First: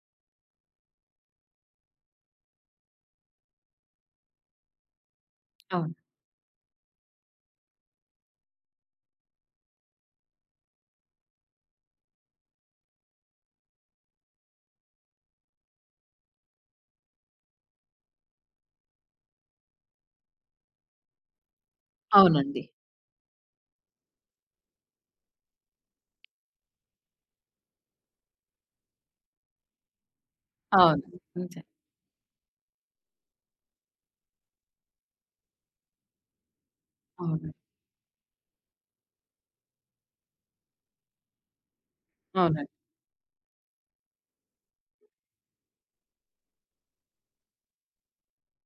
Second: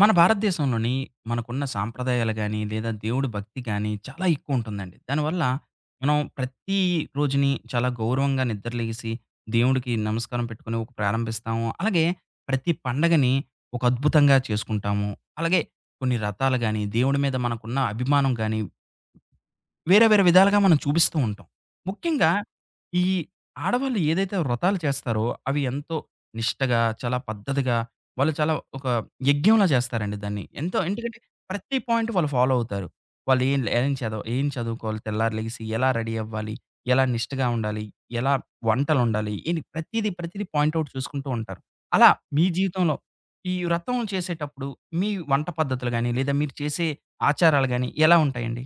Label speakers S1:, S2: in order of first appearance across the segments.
S1: మన భారతదేశంలోని మనకున్న సాంప్రదాయాలు గాని, లేదా దేవుడి భక్తి గాని చాలా ఎక్కువుంటుందండి. దానివల్ల
S2: అవును.
S1: మనం ప్రతి రోజుని చాలా గౌరవంగా నిద్రలేసి, దేవుడికి నమస్కారం పెట్టుకొని ఒక ప్రారంభిస్తాము. అలాగే ప్రతి పండగని ఒక అద్భుతంగా చేసుకుంటాము. అలాగే కొన్ని రథాలు గాని, దేవుడి మీద మనకున్న అభిమానం గాని వేరే వేరే విధాలుగా మనం చూపిస్తూ ఉంటాం. ముఖ్యంగా
S2: అవునండి.
S1: ఈ ఆడవాళ్ళు ఏదైతే వ్రతాలు చేస్తారో అవి ఎంతో నిష్టగా, చాలా పద్ధతిగా వాళ్ళు చాలా ఒక యజ్ఞంలా చేస్తారండి దాన్ని. ఎంతో ఎందుకంటే
S2: అవును. అంతే.
S1: ప్రతి పాయింట్ వాళ్ళు ఫాలో అవుతారు. వాళ్ళు ఏం ఏం చదవ ఏం చదువుకోవాలి, తెల్లారి లెగిసి ఎలా రెడీ అవ్వాలి, ఎలా నిష్టగా
S2: అవును.
S1: ఉండాలి, ఎలా వంటలొండాలి, ఇని ప్రతీది పాయింట్ ఔట్ చూసుకుంటూ ఉంటారు. అలా మీ
S2: అవునండి.
S1: జీవితంలో ఈ వ్రతం చేసేటప్పుడు మీ వంట పద్ధతులు గాని, లేదా మీరు చేసే ఆచారాలు గాని ఎలా ఉంటాయండి?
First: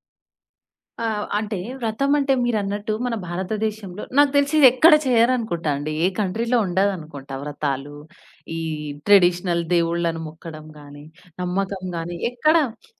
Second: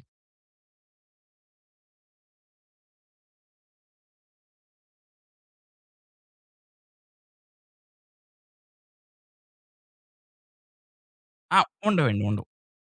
S2: ఆ! అంటే వ్రతం అంటే మీరన్నట్టు మన భారతదేశంలో నాకు తెలిసి ఇది ఎక్కడ చేయరనుకుంటా అండి. ఏ కంట్రీలో ఉండదనుకుంటా వ్రతాలు. ఈ ట్రెడిషనల్ దేవుళ్ళను మొక్కడం గాని,
S1: ఆ!
S2: నమ్మకం గాని
S1: ఉండవండి. ఉండవు.
S2: ఎక్కడ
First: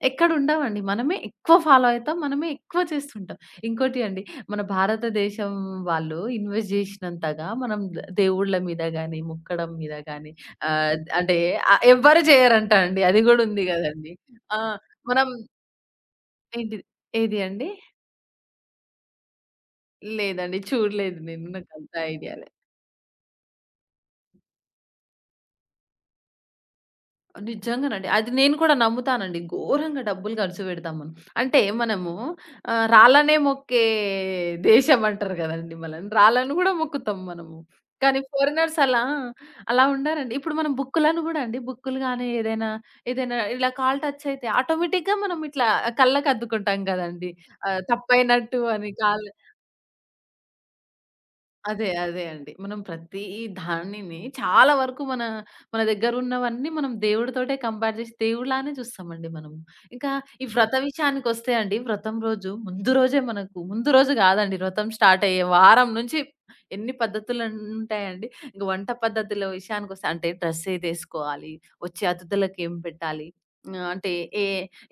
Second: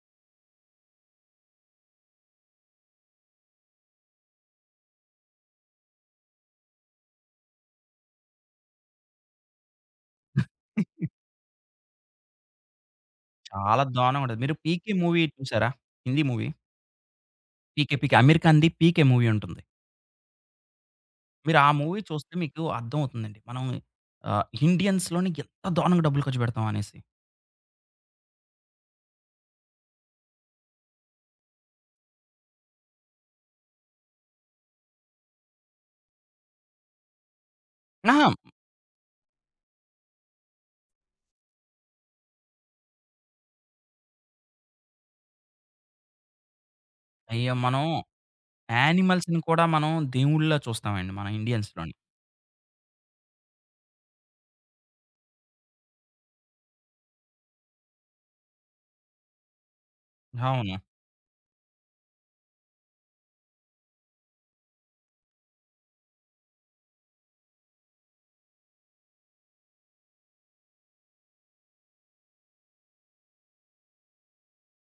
S2: ఎక్కడ ఉండవండి. మనమే ఎక్కువ ఫాలో అయితాం. మనమే ఎక్కువ చేస్తుంటాం. ఇంకోటి అండి, మన భారతదేశం వాళ్ళు ఇన్వెస్ట్ చేసినంతగా మనం దేవుళ్ళ మీద గాని, మొక్కడం మీద గాని ఆహ్, అంటే ఎవ్వరు చేయరంట అండి. అది గూడా ఉంది
S1: చాలా
S2: గదండీ.
S1: దారుణంగా ఉంటది. మీరు
S2: ఆ!
S1: 'పీకే' మూవీ
S2: మనం
S1: చూసారా? హిందీ మూవీ.
S2: ఏంటిది ఏది అండి?
S1: 'పీకే' అమీర్ ఖాన్‌ది 'పీకే' మూవీ ఉంటుంది.
S2: లేదండి. చూడలేదు నేను.
S1: మీరు ఆ
S2: నాకంత
S1: మూవీ చూస్తే
S2: ఐడియా లే.
S1: మీకు అర్థమవుతుందండి. మనం ఇండియన్స్‌లోని ఎంత దారుణంగా డబ్బులు ఖర్చు పెడతాం అనేసి.
S2: నిజంగానండి. అది నేను కూడా నమ్ముతానండి. ఘోరంగా డబ్బులు ఖర్చు పెడతాం మనం. అంటే మనము రాళ్ళనే మొక్కే దేశం అంటారు కదండీ మనల్ని. రాళ్ళను కూడా మొక్కుతాం మనము. కానీ
S1: అహా!
S2: ఫారినర్స్ అలా అలా ఉండరండి. ఇప్పుడు మనం బుక్కులను కూడా అండి, బుక్కులు గాని ఏదైనా ఇలా కాలు టచ్ అయితే ఆటోమేటిక్‌గా మనం ఇట్లా కళ్ళకి అద్దుకుంటాం కదండీ.
S1: అయ్యో! మనం
S2: తప్పైనట్టు అని కాలు
S1: యానిమల్స్‌ని కూడా మనం దేవుళ్ళలా చూస్తామండి. మనం
S2: అదే.
S1: ఇండియన్స్‌లోని.
S2: అదే అండి. మనం ప్రతి దానిని చాలా వరకు మన మన దగ్గరున్నవన్నీ మనం దేవుడితోటే కంపేర్ జేసి దేవుడిలానే చూస్తామండి మనం. ఇంకా ఈ హ్మ్. వ్రత
S1: అవును.
S2: విషయానికొస్తే అండి, వ్రతం రోజు ముందు రోజే మనకు ముందు రోజు గాదండి, వ్రతం స్టార్ట్ అయ్యే వారం నుంచి ఎన్ని పద్ధతులుంటాయండి. ఇంక వంట పద్ధతుల విషయానికొస్తే, అంటే డ్రెస్ ఏదేసుకోవాలి, వచ్చే అతిథులకేం పెట్టాలి, అంటే ఏ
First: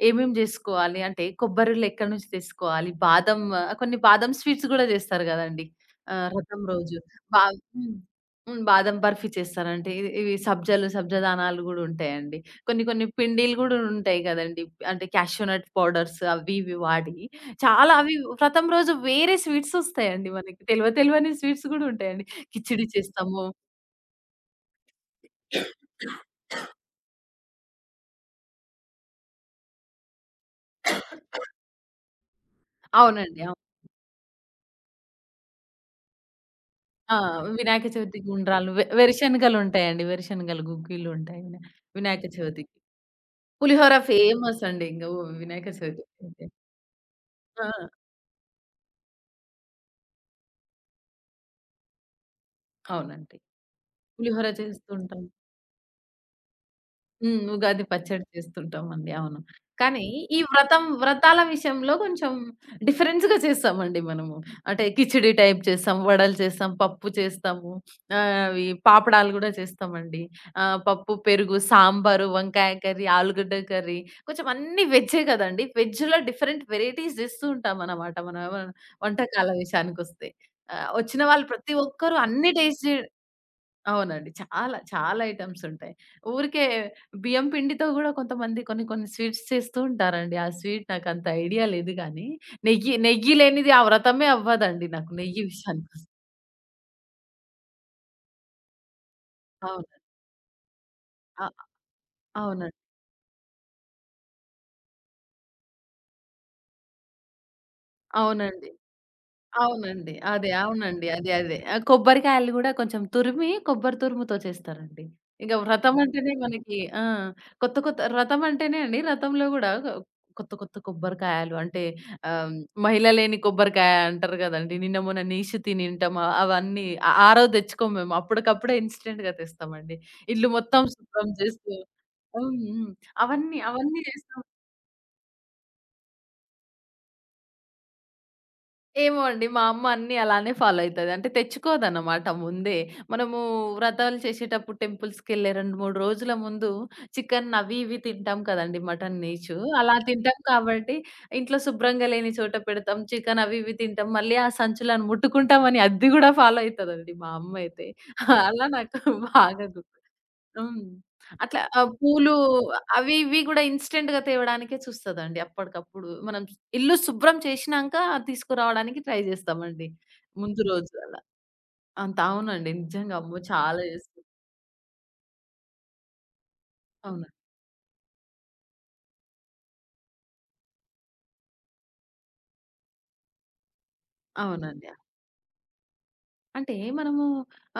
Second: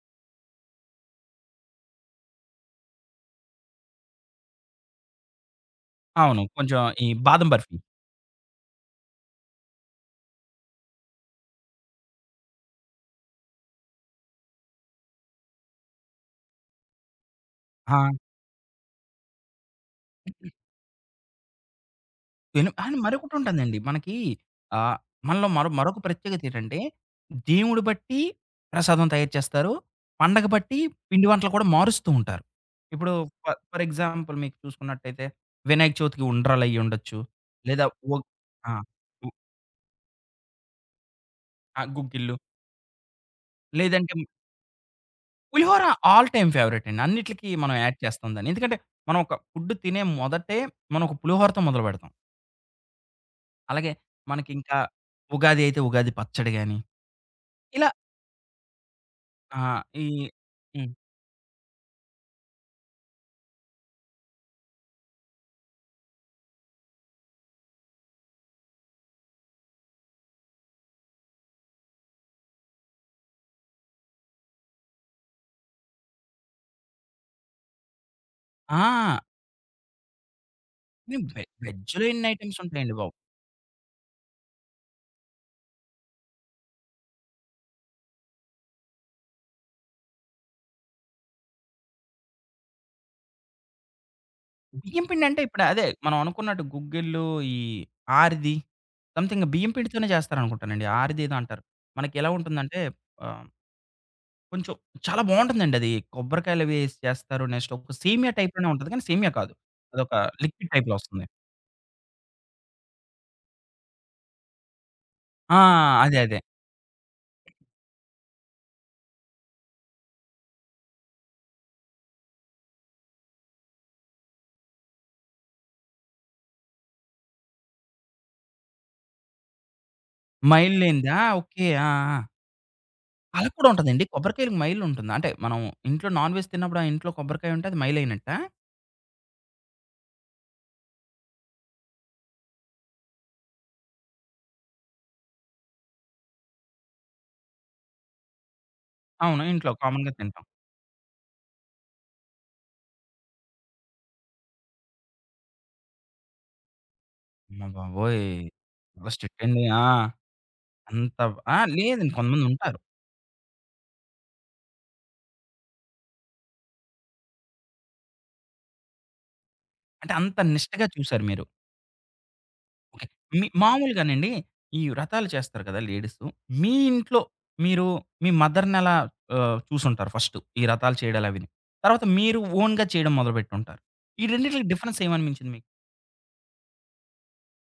S2: ఏమేం జేసుకోవాలి, అంటే కొబ్బరిళ్ళెక్కడి నుంచి తెసుకోవాలి, బాదం కొన్ని బాదం స్వీట్స్ గూడా జేస్తారు గదండీ! ఆ!
S1: అవును.
S2: రథం
S1: కొంచెం
S2: రోజు.
S1: ఈ
S2: బా
S1: బాదం బర్ఫీ.
S2: హ్మ్. హ్మ్. బాదం బర్ఫీ చేస్తారండి. ఇవి సబ్జాలు, సబ్జా దానాలు గూడా ఉంటాయండి. కొన్ని కొన్ని పిండిలు గూడా ఉంటాయి గదండీ! అంటే క్యాషూ నట్ పౌడర్స్ అవి ఇవి వాడి చాలా
S1: ఆ!
S2: అవి వ్రతం రోజు వేరే స్వీట్స్ ఒస్తాయండి మనకి. తెలవ తెలవని స్వీట్స్ గూడా ఉంటాయండి.
S1: ఎను
S2: కిచిడి
S1: అండ్ మరొకటి
S2: చేస్తాము.
S1: ఉంటుందండి. మనకి ఆహ్, మనలో మరొక ప్రత్యేకత ఏంటంటే, దేవుడు బట్టి ప్రసాదం తయారు చేస్తారు. పండగ బట్టి పిండి వంటలు కూడా మారుస్తూ ఉంటారు. ఇప్పుడు
S2: అవునండి.
S1: ఫ
S2: అవును.
S1: ఫర్ ఎగ్జాంపుల్ మీకు చూసుకున్నట్టయితే, వినాయక చవితికి ఉండ్రాలు
S2: ఆ!
S1: అయ్యుండొచ్చు. లేదా
S2: వినాయక
S1: ఒ
S2: చవితికి
S1: ఆ!
S2: ఉండ్రాళ్ళు,
S1: ఉ
S2: వేరుశనగలు ఉంటాయండి. వేరుశనగలు గుగ్గిళ్ళు ఉంటాయి.
S1: ఆ!
S2: వినాయక
S1: గుగ్గిళ్ళు.
S2: చవితికి. పులిహోర
S1: లేదంటే
S2: ఫేమస్ అండి ఇంగ వినాయక
S1: పులిహోర ఆల్
S2: చవితికైతే.
S1: టైమ్ ఫేవరెట్ అండి. అన్నిట్లికి
S2: ఆ!
S1: మనం యాడ్ చేస్తాం దాన్ని. ఎందుకంటే, మనం ఒక ఫుడ్ తినే మొదటే మనం ఒక పులిహోరతో మొదలుపెడతాం.
S2: అవునండి.
S1: అలాగే
S2: పులిహోర
S1: మనకింకా
S2: చేస్తుంటాం.
S1: ఉగాది అయితే ఉగాది పచ్చడి గాని
S2: హ్మ్. ఉగాది
S1: ఇలా
S2: పచ్చడి చేస్తుంటామండి. అవును.
S1: ఆ!
S2: కానీ
S1: ఈ
S2: ఈ వ్రతం
S1: హ్మ్.
S2: వ్రతాల విషయంలో కొంచెం డిఫరెన్స్‌గా చేస్తామండి మనము. అంటే కిచిడి టైప్ చేస్తాం, వడలు చేస్తాం, పప్పు చేస్తాము. అవి పాపడాలు గూడా చేస్తామండి. పప్పు, పెరుగు, సాంబారు, వంకాయ కర్రీ, ఆలుగడ్డ కర్రీ, కొంచెం అన్నీ వెజ్జే గదండీ. వెజ్‌లో డిఫరెంట్ వెరైటీస్ చేస్తూ ఉంటామనమాట. మన వ
S1: ఆ!
S2: వంటకాల విషయానికొస్తే. వచ్చిన
S1: హ్మ్.
S2: వాళ్ళు ప్రతి
S1: వెజ్‌లో
S2: ఒక్కరు
S1: ఎన్ని
S2: అన్ని
S1: ఐటెమ్స్
S2: టేస్ట్
S1: ఉంటాయండి
S2: జే
S1: బాబు!
S2: అవునండి. చాలా, చాలా ఐటెమ్స్ ఉంటాయి. ఊరికే బియ్యం పిండితో గూడా కొంతమంది కొన్ని కొన్ని స్వీట్స్ చేస్తూ ఉంటారండి. ఆ స్వీట్ నాకంత ఐడియా లేదు గానీ, నెయ్యి నెయ్యి లేనిది ఆ వ్రతమే అవ్వదండి
S1: బియ్యం
S2: నాకు,
S1: పిండి అంటే
S2: నెయ్యి
S1: ఇప్పుడు అదే
S2: విషయానికొస్తే.
S1: మనం అనుకున్నట్టు గుగ్గిళ్ళు, ఈ ఆరిది సంథింగ్ బియ్యం
S2: అవునండి.
S1: పిండితోనే చేస్తారనుకుంటానండి. ఆరిది ఏదో
S2: అ
S1: అంటారు. మనకి ఎలా
S2: అవునండి.
S1: ఉంటుందంటే ఆహ్, కొంచెం చాలా బావుంటుందండి అది. కొబ్బరికాయలవి ఏసి చేస్తారు. నెక్స్ట్ ఒక సేమియా
S2: అవునండి.
S1: టైప్‌లోనే ఉంటది. కానీ సేమియా కాదు.
S2: అవునండి.
S1: అదొక
S2: అదే.
S1: లిక్విడ్ టైప్‌లో
S2: అవునండి.
S1: వస్తుంది.
S2: అదే. అదే. ఆ కొబ్బరికాయలు గూడా కొంచెం తురిమి, కొబ్బరి తురుముతో చేస్తారండి. ఇక
S1: ఆ!
S2: వ్రతం
S1: అదే
S2: అంటేనే
S1: అదే.
S2: మనకి ఆ! కొత్త కొత్త వ్రతం అంటేనే అండి, వ్రతంలో గూడా కొత్త కొత్త కొబ్బరికాయలు అంటే ఆహ్, మహిళ లేని కొబ్బరికాయ అంటారు గదండీ! నిన్న మొన్న నిషితి తింటాం అవన్నీ ఆ ఆ రోజు తెచ్చుకోం మేము. అప్పటికప్పుడే ఇన్‌స్టంట్‌గా తెస్తామండి. ఇల్లు మొత్తం
S1: మైలేనిదా?
S2: శుభ్రం
S1: ఓకే.
S2: చేస్తూ
S1: ఆ! ఆ!
S2: హ్మ్. హ్మ్.
S1: అలా
S2: అవన్నీ
S1: కూడా
S2: అవన్నీ
S1: ఉంటదండి.
S2: చేస్తాం.
S1: కొబ్బరికాయలకి మైలుంటుందా? అంటే మనం ఇంట్లో నాన్ వెజ్ తిన్నప్పుడు ఆ ఇంట్లో కొబ్బరికాయ ఉంటే అది మైలైనట్టా?
S2: ఏమో అండి. మా అమ్మ అన్నీ అలానే ఫాలో అయితది. అంటే తెచ్చుకోదన్నమాట ముందే. మనము వ్రతాలు చేసేటప్పుడు టెంపుల్స్‌కెళ్ళే 2, 3 రోజుల ముందు చికెన్ అవి ఇవి తింటాం కదండీ! మటన్
S1: అవును.
S2: నీచు.
S1: ఇంట్లో
S2: అలా
S1: కామన్‌గా
S2: తింటాం
S1: తింటాం.
S2: కాబట్టి ఇంట్లో శుభ్రంగా లేని చోట పెడతాం. చికెన్ అవి ఇవి తింటాం. మళ్ళీ ఆ సంచులను ముట్టుకుంటామని అది గూడా ఫాలో అయితదండి మా అమ్మ
S1: అమ్మ
S2: అయితే.
S1: బాబోయ్!
S2: అలా నాకు
S1: చాలా స్ట్రిక్ట్ అండి.
S2: బాగా గు
S1: ఆ!
S2: హ్మ్.
S1: అంత ఆ!
S2: అట్లా
S1: లేదండి
S2: పూలు
S1: కొంతమందుంటారు.
S2: అవి ఇవి గూడా ఇన్‌స్టంట్‌గా తేవడానికే చూస్తదండి. అప్పటికప్పుడు మనం ఇల్లు శుభ్రం చేషినాంక తీసుకురావడానికి ట్రై జేస్తామండి
S1: అంటే అంత
S2: ముందు
S1: నిష్టగా
S2: రోజు అలా.
S1: చూసారు మీరు.
S2: అంత అవునండి.
S1: ఓకే.
S2: నిజంగా అమ్మో!
S1: మీ
S2: చాలా జేస్తాం.
S1: మామూలుగానండి ఈ వ్రతాలు చేస్తారు కదా లేడీసు. మీ ఇంట్లో
S2: అవును.
S1: మీరు మీ మదర్‌నెలా చూసుంటారు ఫస్టు. ఈ వ్రతాలు చేయడాలు అవిని. తర్వాత మీరు ఓన్‌గా చేయడం మొదలుపెట్టుంటారు. ఈ రెండిట్లకి
S2: అవునండి.
S1: డిఫరెన్స్ ఏమనిపించింది మీకు?
S2: అంటే మనము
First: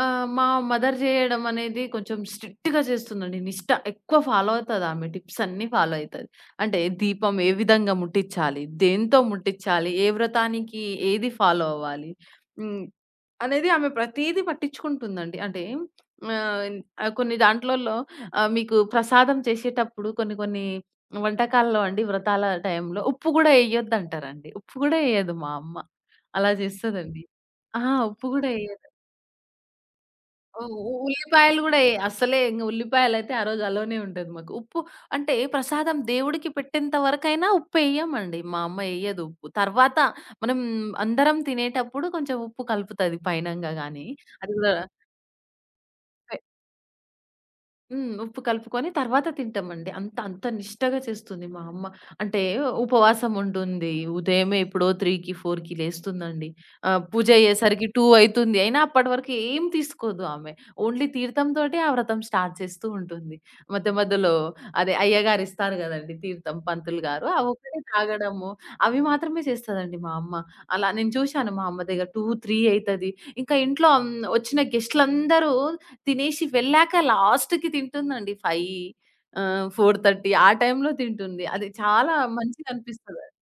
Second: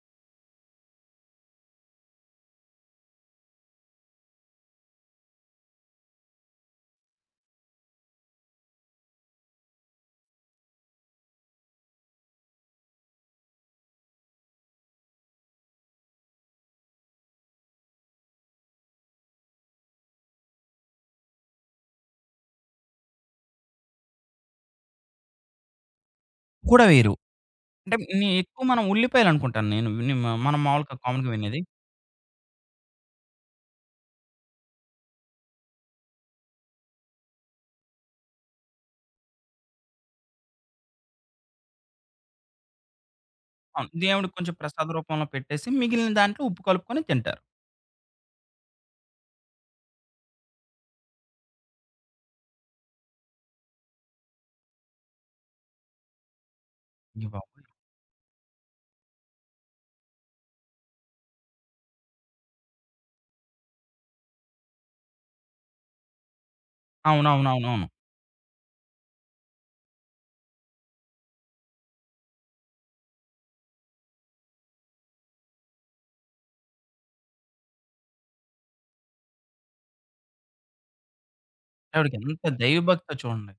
S2: మా మదర్ జేయడం అనేది కొంచెం స్ట్రిక్ట్‌గా చేస్తుందండి. నిష్ట ఎక్కువ ఫాలో అవుతదామె. టిప్స్ అన్నీ ఫాలో అయితది. అంటే దీపం ఏ విధంగా ముట్టిచ్చాలి? దేంతో ముట్టిచ్చాలి? ఏ వ్రతానికి ఏది ఫాలో అవ్వాలి? హ్మ్. అనేది ఆమె ప్రతీదీ పట్టించుకుంటుందండి. అంటే ఆహ్, ఆహ్, కొన్ని దాంట్లల్లో మీకు ప్రసాదం చేసేటప్పుడు కొన్ని కొన్ని వంటకాల్లో అండి, వ్రతాల టైంలో ఉప్పు గూడా ఎయ్యొద్దంటారండి. ఉప్పు గూడా ఎయ్యదు మా అమ్మ. అలా
S1: కూడా వేరు.
S2: జేస్తదండి. ఆ!
S1: అంటే
S2: ఉప్పు
S1: నీ
S2: గూడా
S1: ఎక్కువ మనం
S2: ఎయ్యొద్దు.
S1: ఉల్లిపాయలనుకుంటాను నేను విని మనం
S2: ఓహ్!
S1: మామూలుగా కామన్‌గా
S2: ఉల్లిపాయలు
S1: వినేది.
S2: గూడా అస్సలే ఇంగ ఉల్లిపాయలైతే ఆ రోజు అలోనే ఉంటది మాకు. ఉప్పు అంటే ప్రసాదం దేవుడికి పెట్టేంత వరకైనా ఉప్పెయ్యమండి. మా అమ్మ ఎయ్యదు ఉప్పు. తర్వాత మనం అందరం తినేటప్పుడు కొంచెం ఉప్పు కలుపుతది పైనంగా
S1: అవును.
S2: గాని.
S1: దేవుడికి
S2: అది
S1: కొంచెం
S2: గూడా
S1: ప్రసాద రూపంలో పెట్టేసి మిగిలిన
S2: పె
S1: దాంట్లో ఉప్పు కలుపుకొని తింటారు.
S2: హ్మ్. ఉప్పు కలుపుకొని తర్వాత తింటామండి. అంత అంత నిష్టగా చేస్తుంది మా అమ్మ. అంటే ఉపవాసం ఉంటుంది. ఉదయమే ఎప్పుడో 3కి, 4కి లేస్తుందండి. పూజ
S1: అయ్య బాబోయ్!
S2: అయ్యేసరికి 2 అయితుంది. అయినా అప్పటి వరకు ఏం తీసుకోదు ఆమె. ఓన్లీ తీర్థం తోటే ఆ వ్రతం స్టార్ట్ చేస్తూ ఉంటుంది. మధ్యలో అదే అయ్యగారు ఇస్తారు గదండీ తీర్థం పంతులు గారు. అవొకటి
S1: అవునవునవునవును.
S2: తాగడము, అవి మాత్రమే చేస్తదండి మా అమ్మ. అలా నేను చూశాను మా అమ్మ దగ్గర 2, 3 అయితది. ఇంకా ఇంట్లో హ్మ్, వచ్చిన గెస్ట్‌లందరూ తినేసి వెళ్ళాక లాస్ట్‌కి తింటుందండి 5 4:30 ఆ టైంలో తింటుంది. అది చాలా
S1: ఆవిడకెంత దైవభక్తో
S2: మంచిగనిపిస్తది.
S1: చూడండి.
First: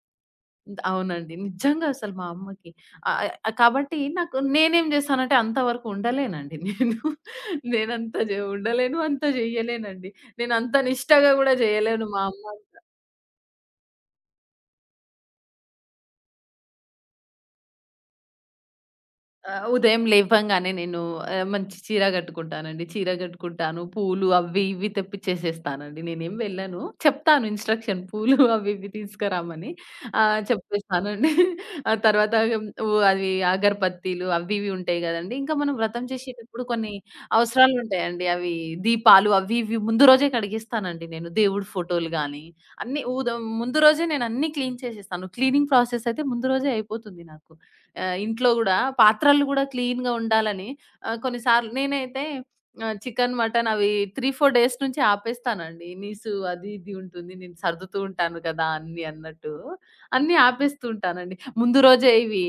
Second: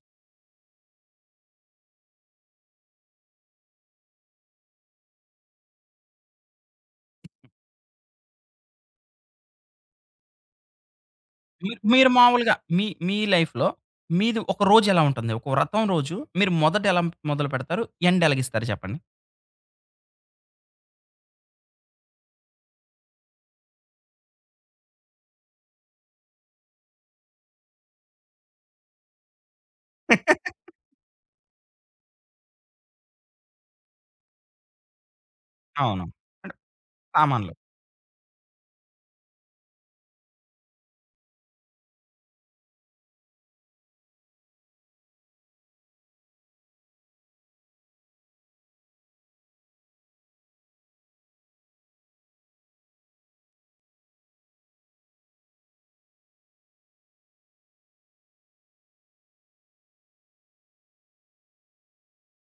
S2: అవునండి. నిజంగా అసలు మా అమ్మకి. ఆహ్, ఆహ్, కాబట్టి నాకు నేనేం చేస్తానంటే అంతవరకు ఉండలేనండి నేను. నేనంత జే ఉండలేను, అంత జేయలేనండి. నేనంత నిష్టగా గూడా
S1: మీరు
S2: జేయలేను
S1: మీరు
S2: మా అమ్మ.
S1: మామూలుగా మీ మీ లైఫ్‌లో మీది ఒక రోజెలా ఉంటుంది? ఒక వ్రతం రోజు మీరు మొదట ఎలా మొదలుపెడతారు? ఎండ్ ఎలాగిస్తారు చెప్పండి?
S2: ఆ! ఉదయం లేవంగానే నేను మంచి చీర కట్టుకుంటానండి. చీర కట్టుకుంటాను. పూలు అవి ఇవి తెప్పిచ్చేసేస్తానండి. నేనేం వెళ్ళను. చెప్తాను ఇన్‌స్ట్రక్షన్ పూలు అవి ఇవి తీసుకురామని. చెప్పేస్తానండి. ఆ తర్వాత అవి అగర్బత్తీలు అవి ఇవి ఉంటాయి గదండీ. ఇంకా మనం వ్రతం
S1: అవును. అంటే
S2: చేసేటప్పుడు కొన్ని
S1: సామాన్లు.
S2: అవసరాలుంటాయండి. అవి దీపాలు అవి ఇవి ముందు రోజే కడిగేస్తానండి నేను. దేవుడి ఫోటోలు గానీ, అన్నీ ఉద ముందు రోజే నేను అన్నీ క్లీన్ చేసేస్తాను. క్లీనింగ్ ప్రాసెస్ అయితే ముందు రోజే అయిపోతుంది నాకు. ఇంట్లో గూడా పాత్రలు గూడా క్లీన్‌గా ఉండాలని కొన్నిసార్లు నేనైతే చికెన్, మటన్ అవి 3, 4 డేస్ నుంచి ఆపేస్తానండి. నీసు అది ఇది ఉంటుంది. నేను సర్దుతూ ఉంటాను కదా! అన్నీ అన్నట్టు. అన్నీ ఆపేస్తూ ఉంటానండి. ముందు రోజే ఇవి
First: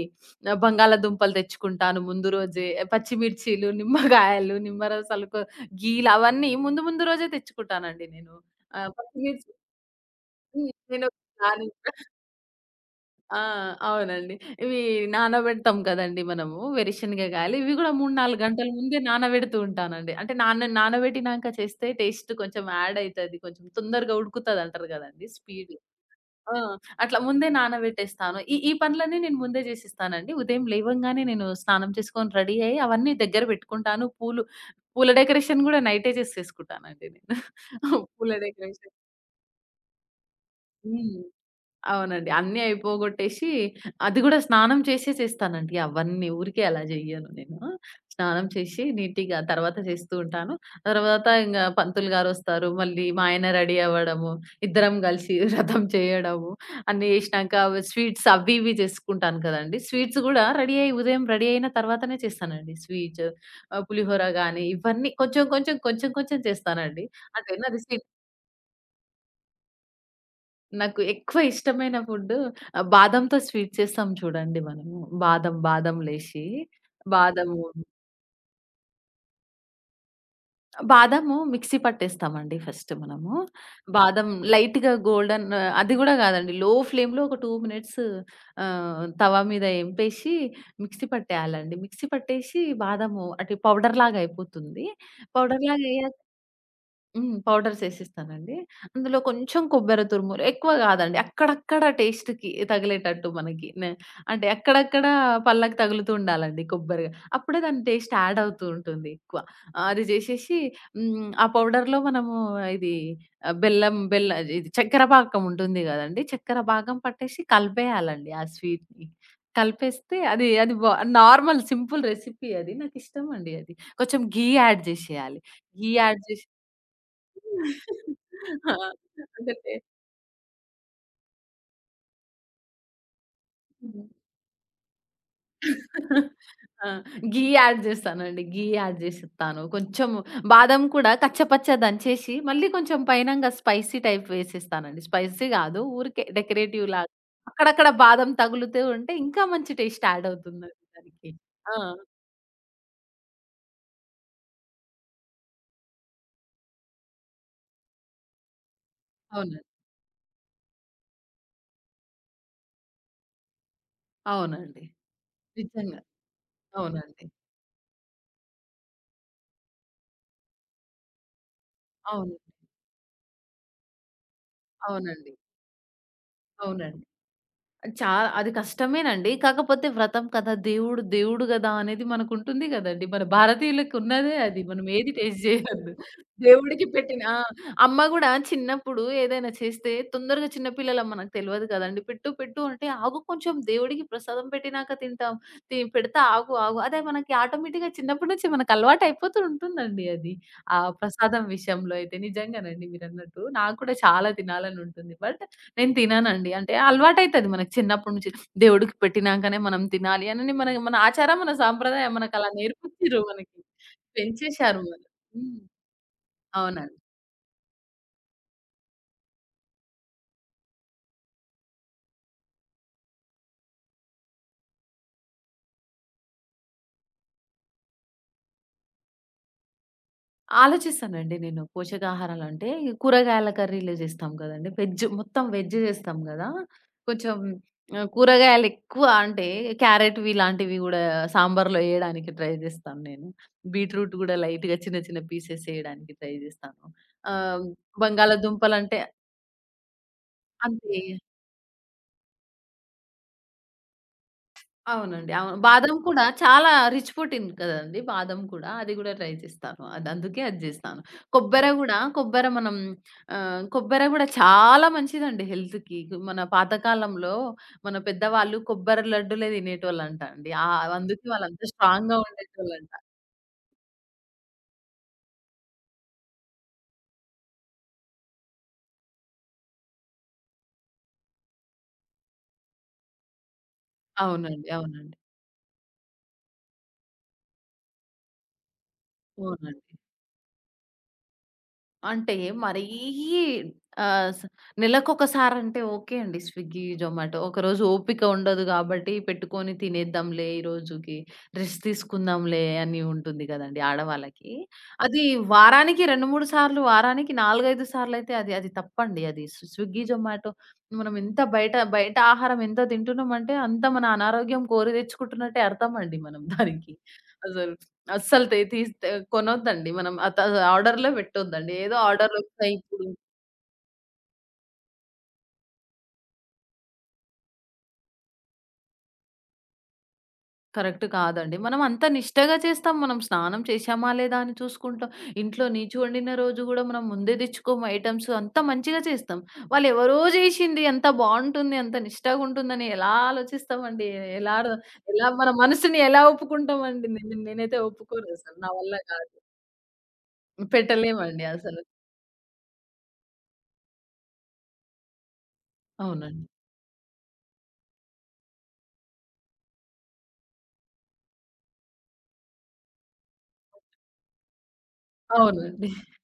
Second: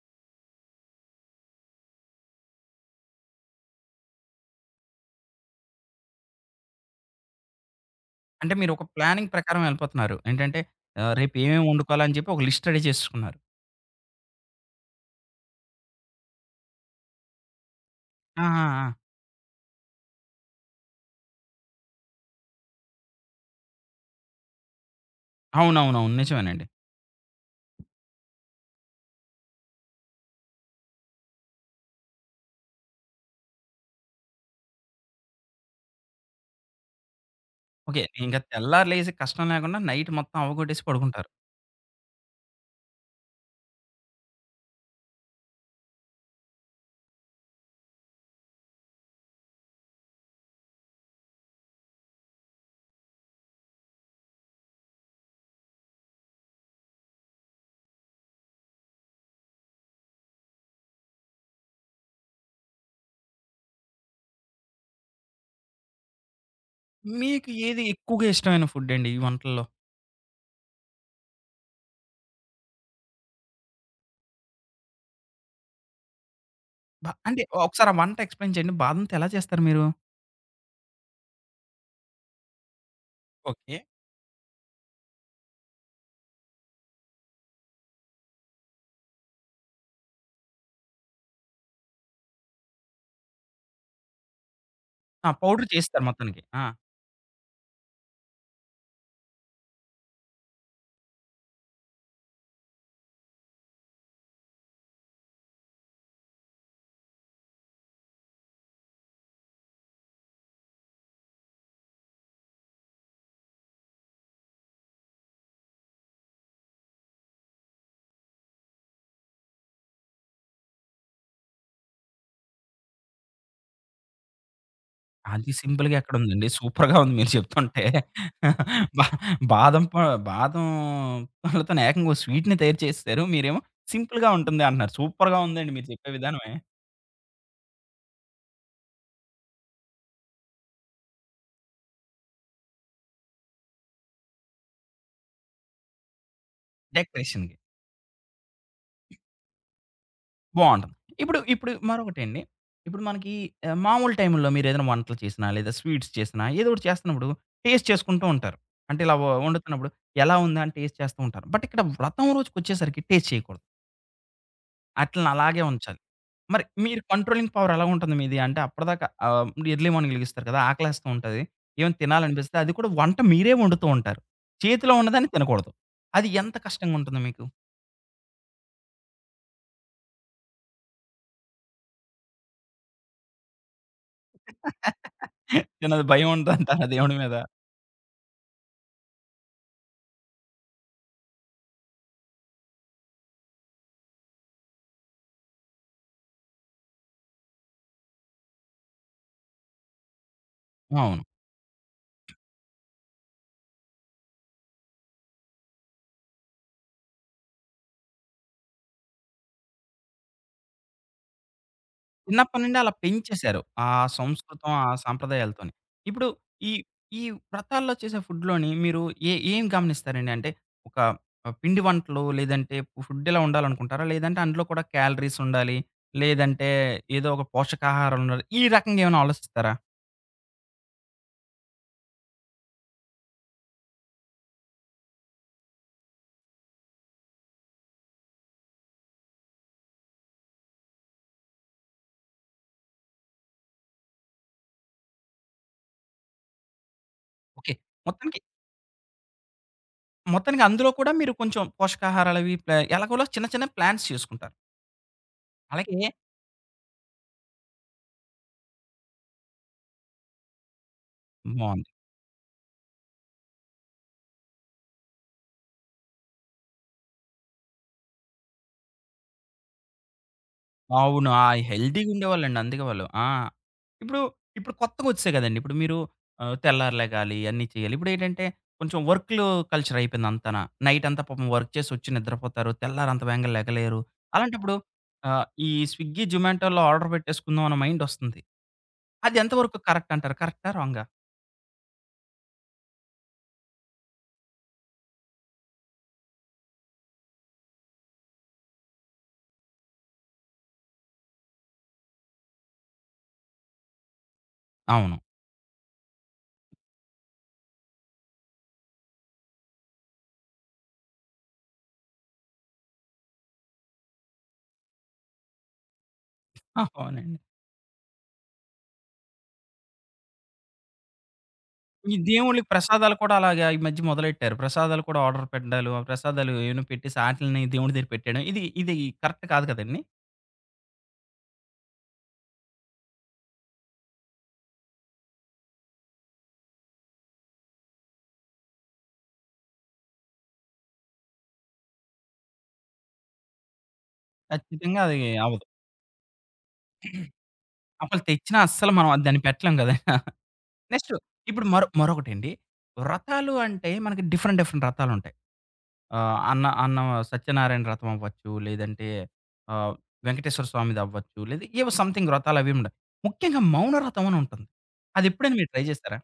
S2: బంగాళాదుంపలు తెచ్చుకుంటాను. ముందు రోజే పచ్చిమిర్చీలు, నిమ్మకాయలు, నిమ్మరసాలు, కొ గీలు అవన్నీ ముందు ముందు రోజే తెచ్చుకుంటానండి నేను.
S1: అంటే మీరు ఒక ప్లానింగ్
S2: పచ్చిమిర్చి
S1: ప్రకారం ఎళ్ళిపోతున్నారు. ఏంటంటే
S2: నేను.
S1: రేపు ఏమేమి వండుకోవాలని చెప్పి ఒక లిస్ట్ రెడీ చేసుకున్నారు.
S2: ఆ! అవునండి. ఇవి నానబెడతాం కదండీ మనము వేరుశనగ గాయలు. ఇవి గూడా 3, 4
S1: ఆ! ఆ!
S2: గంటల
S1: ఆ!
S2: ముందే నానబెడుతూ ఉంటానండి. అంటే నానబెట్టినాక చేస్తే టేస్ట్ కొంచెం యాడ్ అయితది. కొంచెం తొందరగా ఉడుకుతదంటారు గదండీ! స్పీడ్.
S1: అవునవునవును.
S2: ఆ!
S1: నిజమేనండి.
S2: అట్లా ముందే నానబెట్టేస్తాను. ఈ ఈ పనులన్నీ నేను ముందే జేసేస్తానండి. ఉదయం లేవంగానే నేను స్నానం చేసుకొని రెడీ అయ్యి అవన్నీ దగ్గర బెట్టుకుంటాను. పూల డెకరేషన్ గూడా నైటే చేసేసుకుంటానండి నేను.
S1: ఓకే.
S2: పూల
S1: ఇంక తెల్లారి
S2: డెకరేషన్.
S1: లేసి కష్టం లేకుండా నైట్ మొత్తం అవ్వగొట్టేసి
S2: హ్మ్.
S1: పడుకుంటారు.
S2: అవునండి. అన్నీ అయిపోగొట్టేసి అది గూడా స్నానం చేసేసేస్తానండి అవన్నీ. ఊరికే అలా జెయ్యను నేను. స్నానం చేసి నీట్‌గా తర్వాత చేస్తూ ఉంటాను. తర్వాత ఇంగ పంతులు గారొస్తారు. మళ్ళీ మా ఆయన రెడీ అవ్వడము, ఇద్దరం గలిసి వ్రతం చేయడము, అన్నీ జేసినాక స్వీట్స్ అవి ఇవి చేసుకుంటాను కదండీ. స్వీట్స్ గూడా రెడీ అయ్యి ఉదయం రెడీ అయిన తర్వాతనే చేస్తానండి. పులిహోర గానీ ఇవన్నీ కొంచెం కొంచెం, కొంచెం కొంచెం చేస్తానండి.
S1: మీకు
S2: అంటే నాది
S1: ఏది
S2: స్వీట్
S1: ఎక్కువగా ఇష్టమైన ఫుడ్ అండి ఈ వంటల్లో?
S2: నాకు ఎక్కువ ఇష్టమైన ఫుడ్డు బాదంతో స్వీట్ చేస్తాం చూడండి మనము. బాదం, బాదం లేశి,
S1: అంటే
S2: బాదము
S1: ఒకసారి ఆ వంట ఎక్స్‌ప్లెయిన్ చేయండి. బాదంతో ఎలా చేస్తారు మీరు?
S2: బాదము మిక్సీ పట్టేస్తామండి ఫస్ట్ మనము.
S1: ఓకే.
S2: బాదం లైట్‌గా గోల్డెన్ అది గూడా గాదండి. లో ఫ్లేమ్‌లో ఒక 2 మినిట్స్ తవ మీద ఎంపేసి మిక్సీ పట్టేయాలండి. మిక్సీ పట్టేసి బాదము అటు పౌడర్‌లాగా అయిపోతుంది.
S1: ఆ! పౌడర్
S2: పౌడర్‌లాగా
S1: చేస్తారు
S2: అయ్యాక
S1: మొత్తానికి. ఆ!
S2: హ్మ్. పౌడర్స్ ఏసిస్తానండి. అందులో కొంచెం కొబ్బెర తురుములు ఎక్కువ గాదండి. అక్కడక్కడ టేస్ట్‌కి తగిలేటట్టు మనకి. అంటే అక్కడక్కడ పళ్ళకి తగులుతూ ఉండాలండి కొబ్బరి. అప్పుడే దాని టేస్ట్ యాడ్ అవుతూ ఉంటుంది ఎక్కువ. అది జేసేసి హ్మ్. ఆ పౌడర్‌లో మనము ఇది ఆహ్, బెల్లం బెల్ల ఇది చక్కెర పాకం ఉంటుంది గదండీ! చక్కెర పాకం పట్టేసి కలిపేయాలండి ఆ స్వీట్‌ని. కలిపేస్తే అది అది బా నార్మల్ సింపుల్ రెసిపీ అది. నాకిష్టమండి అది. కొంచెం ఘీ యాడ్ జేసేయాలి.
S1: అది
S2: ఘీ
S1: సింపుల్‌గా
S2: యాడ్ జేసి
S1: ఎక్కడుందండి. సూపర్‌గా ఉంది మీరు చెప్తుంటే.
S2: ఆ!
S1: బా
S2: అంటే టే
S1: బాదం ప బాదం పళ్ళతోని ఏకంగా ఓ స్వీట్‌ని తయారు చేసేసారు. మీరేమో
S2: హ్మ్.
S1: సింపుల్‌గా ఉంటుంది అంటున్నారు. సూపర్‌గా ఉందండి మీరు చెప్పే విధానమే.
S2: ఆ! ఘీ యాడ్ జేస్తానండి. ఘీ యాడ్ జేసిస్తాను. కొంచెం బాదం కూడా కచ్చపచ్చ దంచేసి, మళ్ళీ కొంచెం పైనంగా స్పైసీ టైప్ వేసేస్తానండి. స్పైసీ గాదు, ఊరికే డెకరేటివ్ లాగా.
S1: డెకరేషన్‌కి.
S2: అక్కడక్కడ బాదం తగులుతూ ఉంటే ఇంకా మంచి టేస్ట్ యాడ్ అవుతుందండి
S1: బావుంటది.
S2: దానికి.
S1: ఇప్పుడు ఇప్పుడు
S2: ఆ!
S1: మరొకటండి. ఇప్పుడు మనకి మామూలు టైంలో మీరేదైనా వంటలు చేసినా, లేదా స్వీట్స్ చేసినా, ఏదో ఒకటి చేస్తున్నప్పుడు టేస్ట్ చేసుకుంటూ ఉంటారు. అంటే ఇలా
S2: అవునండి.
S1: వండుతున్నప్పుడు ఎలా ఉందా అని టేస్ట్ చేస్తూ ఉంటారు. బట్ ఇక్కడ వ్రతం రోజుకొచ్చేసరికి టేస్ట్ చేయకూడదు.
S2: అవునండి.
S1: ఆటిలిని అలాగే ఉంచాలి.
S2: నిజంగా.
S1: మరి మీరు
S2: అవునండి.
S1: కంట్రోలింగ్ పవర్ ఎలా ఉంటుంది మీది? అంటే అప్పటిదాకా ఎర్లీ మార్నింగ్ లెగిస్తారు కదా! ఆకలేస్తూ ఉంటది. ఏమైనా
S2: అవును.
S1: తినాలనిపిస్తే అది కూడా వంట మీరే వండుతూ ఉంటారు. చేతిలో ఉన్నదాన్ని
S2: అవునండి.
S1: తినకూడదు. అది ఎంత
S2: అవునండి.
S1: కష్టంగుంటుంది మీకు?
S2: చా అది కష్టమేనండి. కాకపోతే వ్రతం కదా! దేవుడు దేవుడు గదా అనేది మనకుంటుంది గదండీ. మన భారతీయులకున్నదే అది. మనం ఏది టేస్ట్ జేయొద్దు.
S1: తినదు భయం ఉంటదంటారా
S2: దేవుడికి
S1: దేవుడి
S2: పెట్టిన.
S1: మీద?
S2: ఆ! అమ్మ గూడా చిన్నప్పుడు ఏదైనా చేస్తే తొందరగా చిన్న పిల్లలం మనకు తెలవదు గదండీ. పెట్టు, పెట్టు అంటే ఆగు కొంచెం, దేవుడికి ప్రసాదం పెట్టినాక తింటాం. తి పెడతా ఆగు, ఆగు, అదే మనకి ఆటోమేటిక్‌గా చిన్నప్పటి నుంచి మనకు అలవాటయిపోతూ ఉంటుందండి అది. ఆ
S1: అవును.
S2: ప్రసాదం విషయంలో అయితే నిజంగానండి మీరన్నట్టు. నాకు కూడా చాలా తినాలని ఉంటుంది. బట్ నేను తిననండి. అంటే అలవాటైతది మనకు చిన్నప్పటి నుంచి. దేవుడికి పెట్టినాంకనే మనం తినాలి అనని మన మన ఆచారం, మన సాంప్రదాయం మనకలా
S1: చిన్నప్పటి నుండి అలా
S2: నేర్పించిర్రు మనకి.
S1: పెంచేశారు. ఆ సంస్కృతం,
S2: పెంచేశారు
S1: ఆ
S2: వాళ్ళు. హ్మ్.
S1: సాంప్రదాయాలతోని. ఇప్పుడు ఈ
S2: అవునండి.
S1: ఈ వ్రతాల్లో చేసే ఫుడ్‌లోని మీరు ఏం గమనిస్తారండి? అంటే ఒక పిండి వంటలు లేదంటే ఫుడ్ ఇలా ఉండాలనుకుంటారా? లేదంటే అందులో కూడా క్యాలరీస్ ఉండాలి, లేదంటే ఏదో ఒక పోషకాహారం ఉండాలి, ఈ రకంగా ఏమైనా ఆలోచిస్తారా?
S2: ఆలోచిస్తానండి నేను. పోషకాహారాలంటే కూరగాయల కర్రీలు జేస్తాం గదండీ. వెజ్ మొత్తం వెజ్ జేస్తాం గదా! కొంచెం కూరగాయలెక్కువ అంటే క్యారెట్‌వి ఇలాంటివి గూడా సాంబార్‌లో ఎయడానికి ట్రై జేస్తాను నేను. బీట్రూట్ గూడా లైట్‌గా చిన్న చిన్న పీసెస్ ఎయడానికి ట్రై జేస్తాను. ఆహ్,
S1: ఓకే. మొత్తానికి
S2: బంగాళాదుంపలంటే
S1: మొత్తానికి అందులో
S2: అంతే.
S1: కూడా మీరు కొంచెం పోషకాహారాలవి ఎలాగోలా చిన్న చిన్న ప్లాన్స్ చేసుకుంటారు.
S2: అవునండి. అవును. బాదం
S1: అలాగే
S2: కూడా చాలా రిచ్ ప్రోటీన్ కదండీ! బాదం కూడా. అది గూడా ట్రై చేస్తాను. అది అందుకే అది జేస్తాను.
S1: బావుంది.
S2: కొబ్బెర మనం కొబ్బెర గూడా చాలా మంచిదండి హెల్త్‌కి. మన పాతకాలంలో పెద్దవాళ్ళు కొబ్బరి లడ్డూలే తినేటోళ్ళంట అండి. అందుకే
S1: అవును. ఆ!
S2: వాళ్ళంతా స్ట్రాంగ్‌గా
S1: హెల్తీగుండేవాళ్ళండి. అందుకే
S2: ఉండేటోళ్ళంట.
S1: వాళ్ళు. ఆ! ఇప్పుడు, ఇప్పుడు కొత్తగొచ్చేసాయి గదండీ! ఇప్పుడు మీరు తెల్లారి లెగాలి, అన్నీ చేయాలి. ఇప్పుడేంటంటే, కొంచెం వర్క్‌లో కల్చర్ అయిపోయిందంతానా. నైటంతా పాపం వర్క్ చేసొచ్చి నిద్రపోతారు. తెల్లారంత వేగంగా లెగలేరు.
S2: అవునండి.
S1: అలాంటప్పుడు
S2: అవునండి.
S1: ఈ స్విగ్గీ, జొమాటోలో ఆర్డర్ పెట్టేసుకుందాం అన్న మైండొస్తుంది. అది ఎంత వరకు
S2: అవునండి.
S1: కరెక్ట్ అంటారు? కరెక్టా? రాంగా?
S2: అంటే మరీ ఆహ్, స నెలకొకసారంటే ఓకే అండి. స్విగ్గీ, జొమాటో. ఒకరోజు ఓపిక ఉండదు గాబట్టి పెట్టుకొని తినేద్దాంలే ఈ రోజుకి, రెస్ట్ తీసుకుందాంలే అని ఉంటుంది గదండీ ఆడవాళ్ళకి.
S1: అవును.
S2: అది వారానికి 2, 3 సార్లు, వారానికి 4, 5 సార్లయితే అది అది తప్పండి. అది స్వి స్విగ్గీ, జొమాటో, మనం ఎంత బయట బయట ఆహారం ఎంత తింటున్నామంటే అంత మన అనారోగ్యం కోరి తెచ్చుకుంటున్నట్టే అర్థమండి మనం
S1: ఆ!
S2: దానికి.
S1: అవునండి.
S2: అసలు అస్సలు తే తీస్ తే కొనొద్దండి. మనం అత ఆర్డర్‌లో పెట్టొద్దండి. ఏదో
S1: ఈ దేవుళ్ళకి
S2: ఆర్డర్‌లొస్తాయి ఇప్పుడు.
S1: ప్రసాదాలు కూడా అలాగా ఈ మధ్య మొదలెట్టారు. ప్రసాదాలు కూడా ఆర్డర్ పెట్టడాలు, ఆ ప్రసాదాలు ఏమైనా పెట్టేసి ఆటిల్ని దేవుడి దగ్గర పెట్టేయడం. ఇది కరెక్ట్ కాదు కదండీ!
S2: కరెక్ట్ కాదండి. మనం అంత నిష్టగా చేస్తాం. మనం స్నానం చేశామా లేదా అని చూసుకుంటాం. ఇంట్లో నీచు వండిన రోజు గూడా మనం ముందే తెచ్చుకోము ఐటెమ్స్. అంత మంచిగా చేస్తాం. వాళ్ళెవరో చేశింది ఎంత బావుంటుంది, అంత నిష్టగుంటుందని ఎలా ఆలోచిస్తామండి? ఎలా ర
S1: ఖచ్చితంగా అది
S2: ఎలా మన
S1: అవ్వదు.
S2: మనసుని ఎలా ఒప్పుకుంటామండి? నేనైతే
S1: అసలు
S2: ఒప్పుకోను
S1: తెచ్చినా
S2: అసలు. నా
S1: అస్సలు
S2: వల్ల
S1: మనం అది
S2: కాదు.
S1: దాన్ని పెట్టలేం కదా! నెక్స్ట్
S2: పెట్టలేమండి
S1: ఇప్పుడు
S2: అసలు.
S1: మరొకటండి. వ్రతాలు అంటే మనకి డిఫరెంట్ డిఫరెంట్ వ్రతాలుంటాయి.
S2: అవునండి.
S1: అన్న అన్న సత్యనారాయణ వ్రతం అవ్వచ్చు, లేదంటే ఆహ్, వెంకటేశ్వర స్వామిదవ్వచ్చు, లేదా ఏవో సంథింగ్ వ్రతాలవి ఉండయి. ముఖ్యంగా మౌన వ్రతం అని ఉంటుంది. అది ఎప్పుడైనా మీరు ట్రై
S2: అవునండి.
S1: చేసారా?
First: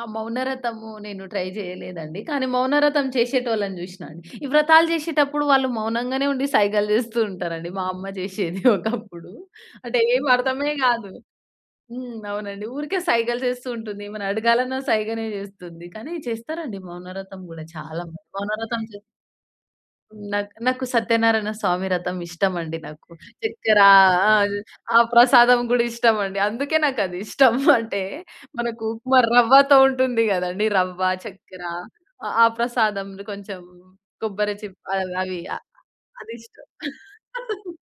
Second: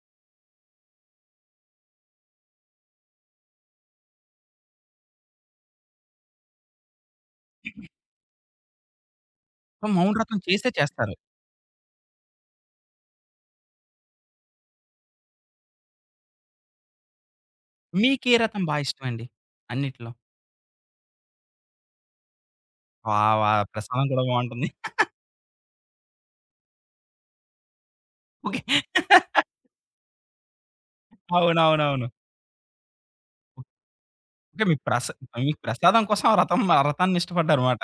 S2: ఆ! 'మౌనరథము' నేను ట్రై చేయలేదండి. కానీ 'మౌనరథం' చేసేటోళ్ళని జూషినా అండి. ఈ వ్రతాలు జేసేటప్పుడు వాళ్ళు మౌనంగానే ఉండి సైగలు జేస్తూ ఉంటారండి. మా అమ్మ జేషేది ఒకప్పుడు. అంటే
S1: మౌన
S2: ఏం
S1: వ్రతం
S2: అర్థమే గాదు.
S1: చేస్తారు.
S2: హ్మ్. అవునండి. ఊరికే సైగలు జేస్తూ ఉంటుంది. ఏమన్నా అడగాలన్నా సైగనే జేస్తుంది. కానీ చేస్తారండి 'మౌనరథం' గూడా చాలా మంది.
S1: మీకే వ్రతం బా
S2: 'మౌనరథం' చేస్తారు.
S1: ఇష్టమండి అన్నిట్లో?
S2: నాకు నాకు 'సత్యనారాయణ స్వామి రథం' ఇష్టమండి నాకు.
S1: వా! వా!
S2: చక్కెర
S1: ప్రసాదం కూడా
S2: ఆ!
S1: బావుంటుంది.
S2: ఆ ప్రసాదం గూడా ఇష్టమండి. అందుకే నాకది ఇష్టం. అంటే
S1: ఓకే.
S2: మనకు ఉప్మా రవ్వతో ఉంటుంది గదండీ! రవ్వ, చక్కెర.
S1: అవునవునవును.
S2: ఆ ఆ ప్రసాదం కొంచెం కొబ్బరి
S1: ఓకే.
S2: చిప్
S1: మీకు ప్రస
S2: అవ్ అవి
S1: మీకు
S2: ఆహ్,
S1: ప్రసాదం కోసం ఆ
S2: అది
S1: రథం
S2: ఇష్టం.
S1: ఆ రథాన్ని ఇష్టపడ్డారన్నమాట.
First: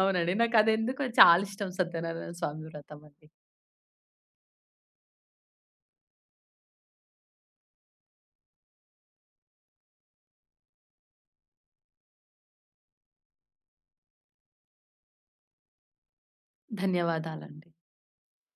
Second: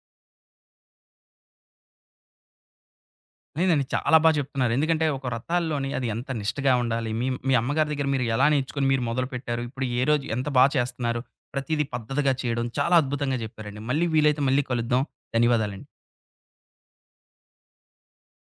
S2: అవునండి. నాకదెందుకో చాలా ఇష్టం 'సత్యనారాయణ స్వామి వ్రతం' అండి.
S1: లేదండి. చాలా బా చెప్తున్నారు. ఎందుకంటే ఒక రథాల్లోని అది ఎంత నిష్టగా ఉండాలి. మీ మీ అమ్మగారి దగ్గర మీరు ఎలా నేర్చుకొని మీరు మొదలుపెట్టారు. ఇప్పుడు ఏ రోజు ఎంత బా చేస్తున్నారు. ప్రతీది పద్ధతిగా చేయడం చాలా అద్భుతంగా చెప్పారండి. మళ్ళీ వీలైతే మళ్ళీ కలుద్దాం. ధన్యవాదాలండి.
S2: ధన్యవాదాలండి.